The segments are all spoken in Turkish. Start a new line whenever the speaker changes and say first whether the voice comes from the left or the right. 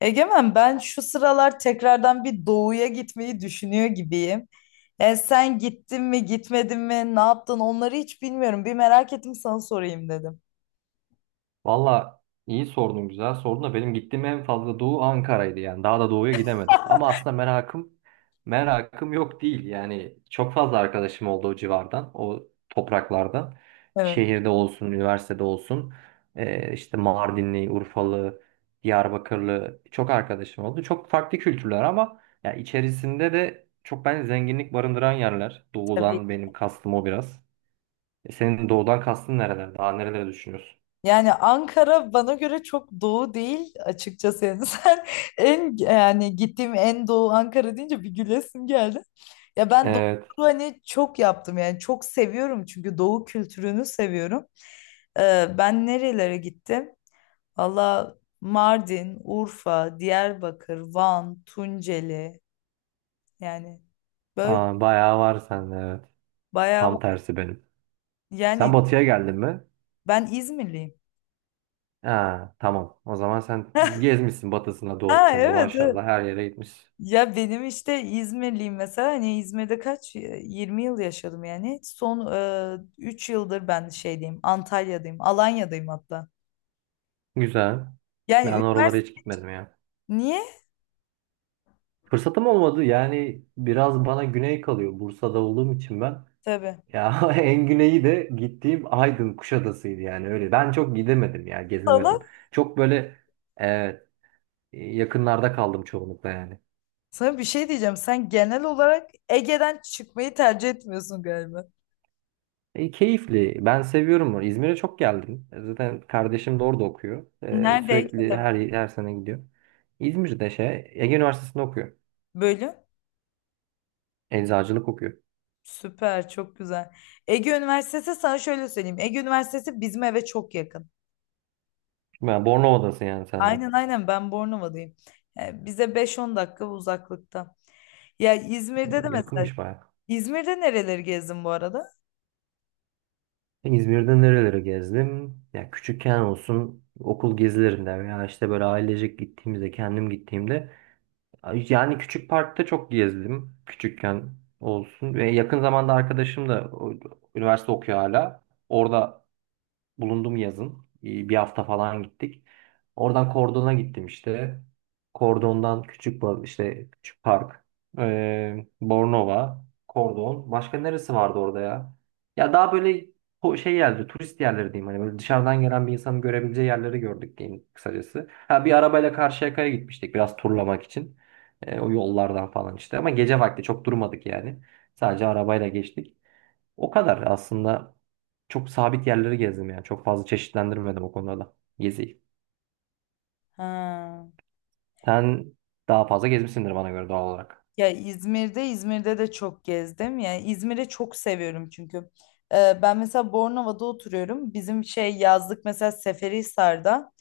left: Egemen, ben şu sıralar tekrardan bir doğuya gitmeyi düşünüyor gibiyim. Yani sen gittin mi gitmedin mi ne yaptın onları hiç bilmiyorum. Bir merak ettim, sana sorayım dedim.
right: Valla iyi sordun güzel sordun da benim gittiğim en fazla doğu Ankara'ydı yani daha da doğuya gidemedim. Ama aslında merakım yok değil yani çok fazla arkadaşım oldu o civardan o topraklardan.
left: Evet,
right: Şehirde olsun üniversitede olsun işte Mardinli, Urfalı, Diyarbakırlı çok arkadaşım oldu. Çok farklı kültürler ama ya içerisinde de çok ben zenginlik barındıran yerler.
left: tabii.
right: Doğudan benim kastım o biraz. Senin doğudan kastın nereler? Daha nereleri düşünüyorsun?
left: Yani Ankara bana göre çok doğu değil açıkçası. Yani sen en yani gittiğim en doğu Ankara deyince bir gülesim geldi. Ya ben doğu turu hani çok yaptım, yani çok seviyorum çünkü doğu kültürünü seviyorum. Ben nerelere gittim? Valla, Mardin, Urfa, Diyarbakır, Van, Tunceli, yani böyle
right: Aa, bayağı var sende evet.
left: bayağı
right: Tam
left: var.
right: tersi benim. Sen
left: Yani
right: batıya geldin mi?
left: ben İzmirliyim.
right: Ha, tamam. O zaman sen gezmişsin batısında
left: Ha,
right: doğusunda
left: evet, evet.
right: maşallah her yere gitmişsin.
left: Ya benim işte İzmirliyim, mesela hani İzmir'de 20 yıl yaşadım yani. Son 3 yıldır ben şeydeyim, Antalya'dayım, Alanya'dayım hatta.
right: Güzel.
left: Yani
right: Ben oralara hiç
left: üniversite,
right: gitmedim ya.
left: niye?
right: Fırsatım olmadı yani biraz bana güney kalıyor. Bursa'da olduğum için ben.
left: Tabii.
right: Ya en güneyi de gittiğim Aydın Kuşadası'ydı yani öyle. Ben çok gidemedim ya gezemedim.
left: Sana,
right: Çok böyle e, yakınlarda kaldım çoğunlukla yani.
left: sana bir şey diyeceğim. Sen genel olarak Ege'den çıkmayı tercih etmiyorsun galiba.
right: Keyifli. Ben seviyorum onu. İzmir'e çok geldim. Zaten kardeşim de orada okuyor.
left: Nerede,
right: Sürekli
left: Ege'de mi?
right: her sene gidiyor. İzmir'de şey Ege Üniversitesi'nde okuyor.
left: Bölüm?
right: Eczacılık okuyor.
left: Süper, çok güzel. Ege Üniversitesi, sana şöyle söyleyeyim. Ege Üniversitesi bizim eve çok yakın.
right: Yani Bornova'dasın yani sen de.
left: Aynen, aynen, ben Bornova'dayım. Yani bize beş on dakika uzaklıkta. Ya İzmir'de de mesela,
right: Yakınmış bayağı.
left: İzmir'de nereleri gezdin bu arada?
right: İzmir'de nerelere gezdim? Ya küçükken olsun okul gezilerinde veya işte böyle ailecek gittiğimizde, kendim gittiğimde yani küçük parkta çok gezdim. Küçükken olsun ve yakın zamanda arkadaşım da o, üniversite okuyor hala. Orada bulundum yazın. Bir hafta falan gittik. Oradan Kordon'a gittim işte. Kordon'dan işte küçük park. Bornova, Kordon. Başka neresi vardı orada ya? Ya daha böyle o şey geldi, turist yerleri diyeyim hani böyle dışarıdan gelen bir insanın görebileceği yerleri gördük diyeyim kısacası. Ha bir arabayla Karşıyaka'ya gitmiştik biraz turlamak için. O yollardan falan işte ama gece vakti çok durmadık yani. Sadece arabayla geçtik. O kadar aslında çok sabit yerleri gezdim yani. Çok fazla çeşitlendirmedim o konuda da geziyi.
left: Ha.
right: Sen daha fazla gezmişsindir bana göre doğal olarak.
left: Ya İzmir'de, İzmir'de de çok gezdim. Yani İzmir'i çok seviyorum çünkü. Ben mesela Bornova'da oturuyorum. Bizim şey yazlık mesela Seferihisar'da.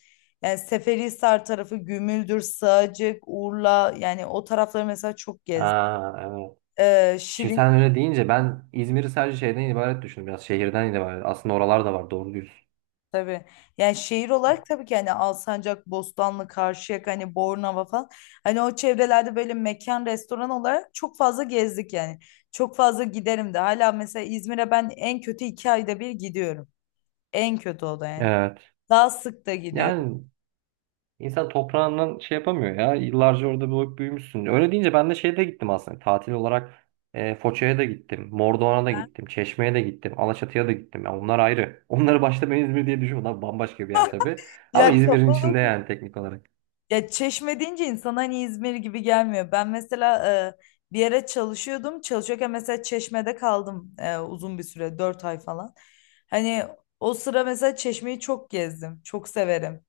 left: Yani Seferihisar tarafı Gümüldür, Sığacık, Urla, yani o tarafları mesela çok gezdim.
right: Ha, evet. Şimdi
left: Şirin
right: sen öyle deyince ben İzmir'i sadece şeyden ibaret düşündüm. Biraz şehirden ibaret. Aslında oralar da var doğru diyorsun.
left: Tabii. Yani şehir olarak tabii ki hani Alsancak, Bostanlı, Karşıyaka, hani Bornova falan. Hani o çevrelerde böyle mekan, restoran olarak çok fazla gezdik yani. Çok fazla giderim de. Hala mesela İzmir'e ben en kötü 2 ayda bir gidiyorum. En kötü o da yani.
right: Evet.
left: Daha sık da gidiyorum.
right: Yani İnsan toprağından şey yapamıyor ya. Yıllarca orada büyük büyümüşsün. Öyle deyince ben de şeye de gittim aslında. Tatil olarak Foça'ya da gittim. Mordoğan'a da
left: Ben-
right: gittim. Çeşme'ye de gittim. Alaçatı'ya da gittim. Ya onlar ayrı. Onları başta ben İzmir diye düşünüyorum. Onlar bambaşka bir yer tabii. Ama
left: Ya
right: İzmir'in içinde
left: kapalı
right: yani teknik olarak.
left: Ya Çeşme deyince insan hani İzmir gibi gelmiyor. Ben mesela bir yere çalışıyordum. Çalışıyorken mesela Çeşme'de kaldım, uzun bir süre, 4 ay falan. Hani o sıra mesela Çeşme'yi çok gezdim. Çok severim.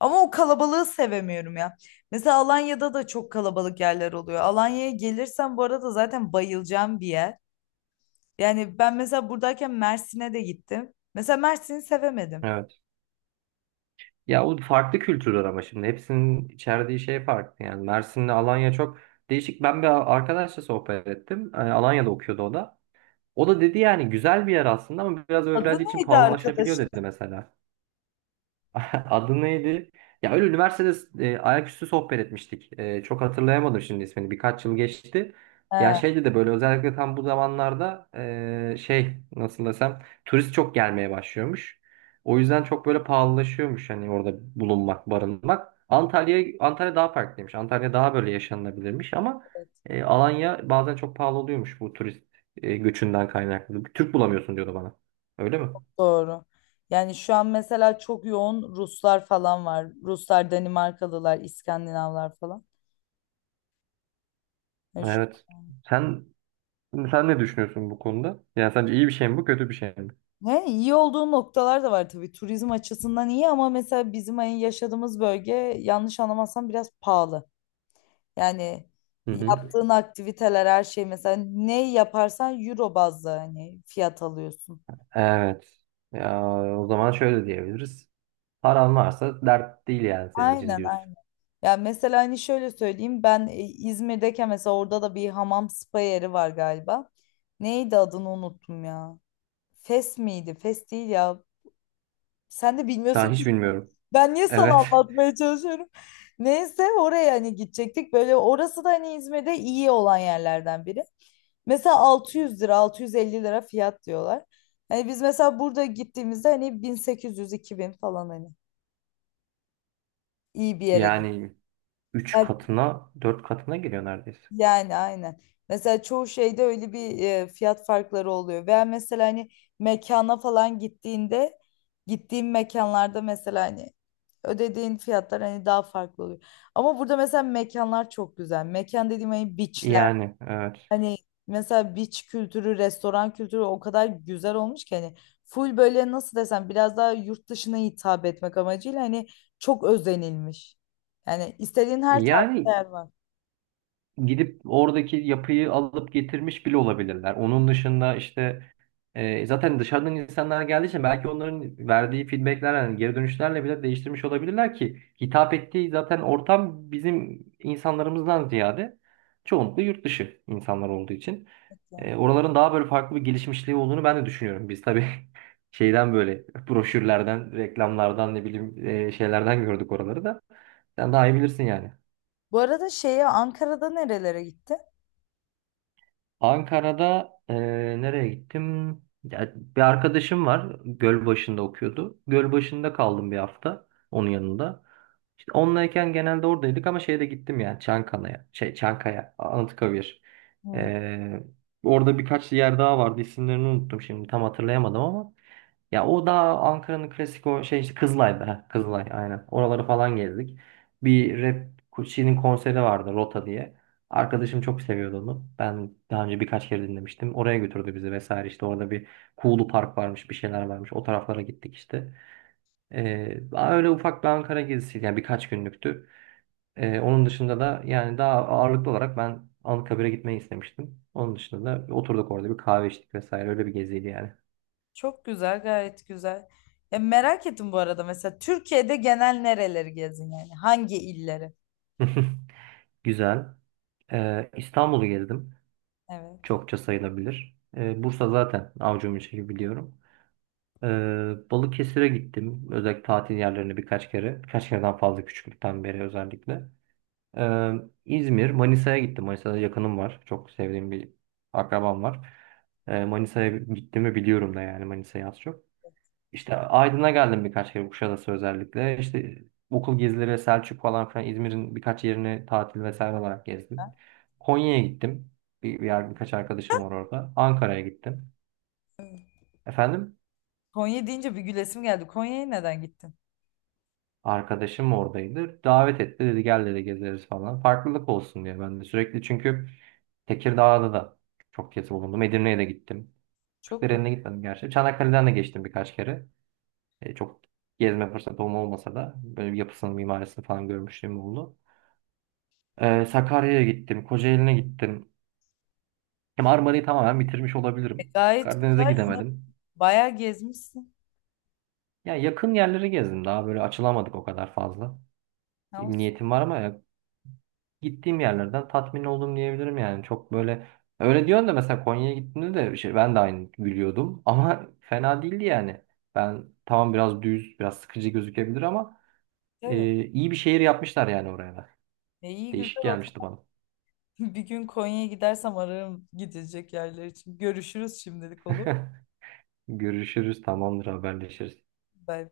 left: Ama o kalabalığı sevemiyorum ya. Mesela Alanya'da da çok kalabalık yerler oluyor. Alanya'ya gelirsem bu arada zaten bayılacağım bir yer. Yani ben mesela buradayken Mersin'e de gittim. Mesela Mersin'i sevemedim.
right: Evet. Ya o farklı kültürler ama şimdi. Hepsinin içerdiği şey farklı. Yani Mersin'le Alanya çok değişik. Ben bir arkadaşla sohbet ettim. Alanya'da okuyordu o da. O da dedi yani güzel bir yer aslında ama biraz
left: Adı
right: öğrenci için
left: neydi
right: pahalılaşabiliyor
left: arkadaşın?
right: dedi mesela. Adı neydi? Ya öyle üniversitede ayaküstü sohbet etmiştik. Çok hatırlayamadım şimdi ismini. Birkaç yıl geçti. Ya
left: He.
right: şeydi de böyle özellikle tam bu zamanlarda şey nasıl desem turist çok gelmeye başlıyormuş. O yüzden çok böyle pahalılaşıyormuş hani orada bulunmak, barınmak. Antalya daha farklıymış. Antalya daha böyle yaşanılabilirmiş ama Alanya bazen çok pahalı oluyormuş bu turist göçünden kaynaklı. Türk bulamıyorsun diyordu bana. Öyle mi?
left: Doğru. Yani şu an mesela çok yoğun Ruslar falan var. Ruslar, Danimarkalılar, İskandinavlar falan. Yani şu-
right: Evet. Sen Şimdi sen ne düşünüyorsun bu konuda? Yani sence iyi bir şey mi bu, kötü bir şey mi?
left: he, iyi olduğu noktalar da var tabii. Turizm açısından iyi, ama mesela bizim hani yaşadığımız bölge, yanlış anlamazsam, biraz pahalı. Yani
right: Hı hı.
left: yaptığın aktiviteler her şey, mesela ne yaparsan euro bazlı hani fiyat alıyorsun.
right: Evet. Ya, o zaman şöyle diyebiliriz. Paran varsa dert değil yani senin için
left: Aynen,
right: diyorsun.
left: aynen. Ya mesela hani şöyle söyleyeyim, ben İzmir'deyken mesela orada da bir hamam spa yeri var galiba. Neydi adını unuttum ya. Fes miydi? Fes değil ya. Sen de bilmiyorsun
right: Ben
left: ki.
right: hiç bilmiyorum.
left: Ben niye
right: Evet.
left: sana anlatmaya çalışıyorum? Neyse, oraya hani gidecektik. Böyle orası da hani İzmir'de iyi olan yerlerden biri. Mesela 600 lira, 650 lira fiyat diyorlar. Hani biz mesela burada gittiğimizde hani 1800-2000 falan hani iyi bir yere gittik.
right: Yani 3 katına, 4 katına geliyor neredeyse.
left: Yani aynen. Mesela çoğu şeyde öyle bir fiyat farkları oluyor. Veya mesela hani mekana falan gittiğinde, gittiğim mekanlarda mesela hani ödediğin fiyatlar hani daha farklı oluyor. Ama burada mesela mekanlar çok güzel. Mekan dediğim hani beachler.
right: Yani evet.
left: Hani mesela beach kültürü, restoran kültürü o kadar güzel olmuş ki hani full böyle nasıl desem, biraz daha yurt dışına hitap etmek amacıyla hani çok özenilmiş. Yani istediğin her tarz
right: Yani
left: yer var.
right: gidip oradaki yapıyı alıp getirmiş bile olabilirler. Onun dışında işte zaten dışarıdan insanlar geldiği için belki onların verdiği feedbackler yani geri dönüşlerle bile değiştirmiş olabilirler ki hitap ettiği zaten ortam bizim insanlarımızdan ziyade çoğunlukla yurt dışı insanlar olduğu için oraların daha böyle farklı bir gelişmişliği olduğunu ben de düşünüyorum. Biz tabii şeyden böyle broşürlerden, reklamlardan ne bileyim şeylerden gördük oraları da. Sen daha iyi bilirsin yani.
left: Bu arada şeye Ankara'da nerelere gittin?
right: Ankara'da nereye gittim? Ya, bir arkadaşım var. Gölbaşı'nda okuyordu. Gölbaşı'nda kaldım bir hafta onun yanında. İşte onlayken genelde oradaydık ama şeye de gittim yani Çankaya'ya. Şey, Çankaya, Anıtkabir.
left: Hı.
right: E, Orada birkaç yer daha vardı. İsimlerini unuttum şimdi tam hatırlayamadım ama. Ya o daha Ankara'nın klasik o şey işte Kızılay'da. Kızılay aynen. Oraları falan gezdik. Bir rap şeyinin konseri vardı Rota diye. Arkadaşım çok seviyordu onu. Ben daha önce birkaç kere dinlemiştim. Oraya götürdü bizi vesaire. İşte orada bir Kuğulu Park varmış, bir şeyler varmış. O taraflara gittik işte. Öyle ufak bir Ankara gezisiydi. Yani birkaç günlüktü. Onun dışında da yani daha ağırlıklı olarak ben Anıtkabir'e gitmeyi istemiştim. Onun dışında da oturduk orada bir kahve içtik vesaire. Öyle bir geziydi yani.
left: Çok güzel, gayet güzel. Ya merak ettim bu arada mesela Türkiye'de genel nereleri gezin yani? Hangi illeri?
right: Güzel. İstanbul'u gezdim.
left: Evet.
right: Çokça sayılabilir. Bursa zaten avucumun içi biliyorum. Balıkesir'e gittim. Özellikle tatil yerlerine birkaç kere. Birkaç kereden fazla küçüklükten beri özellikle. Ee, İzmir, Manisa'ya gittim. Manisa'da yakınım var. Çok sevdiğim bir akrabam var. Manisa'ya gittiğimi biliyorum da yani Manisa'yı az çok. İşte Aydın'a geldim birkaç kere Kuşadası özellikle. İşte okul gezileri, Selçuk falan filan İzmir'in birkaç yerini tatil vesaire olarak
left: Ha?
right: gezdim. Konya'ya gittim. Bir yer birkaç arkadaşım var orada. Ankara'ya gittim. Efendim?
left: Konya deyince bir gülesim geldi. Konya'ya neden gittin?
right: Arkadaşım oradaydı. Davet etti dedi gel dedi gezeriz falan. Farklılık olsun diye ben de sürekli çünkü Tekirdağ'da da çok kez bulundum. Edirne'ye de gittim.
left: Çok güzel.
right: Kırklareli'ne gitmedim gerçi. Çanakkale'den de geçtim birkaç kere. Çok gezme fırsatım olmasa da böyle bir yapısını, mimarisini falan görmüşlüğüm oldu. Sakarya'ya gittim, Kocaeli'ne gittim. Ya Marmara'yı tamamen bitirmiş
left: E,
right: olabilirim.
left: gayet
right: Karadeniz'e
left: güzel. Yine
right: gidemedim.
left: bayağı gezmişsin.
right: Ya yakın yerleri gezdim. Daha böyle açılamadık o kadar fazla.
left: Ama
right: Niyetim var ama ya gittiğim yerlerden tatmin oldum diyebilirim yani. Çok böyle öyle diyorsun da mesela Konya'ya gittiğimde de şey, ben de aynı gülüyordum ama fena değildi yani. Ben tamam biraz düz, biraz sıkıcı gözükebilir ama
left: evet.
right: iyi bir şehir yapmışlar yani oraya da.
left: E, iyi
right: Değişik
left: güzel oldu.
right: gelmişti bana.
left: Bir gün Konya'ya gidersem ararım gidecek yerler için. Görüşürüz şimdilik, mu?
right: Görüşürüz, tamamdır, haberleşiriz.
left: Bay bay.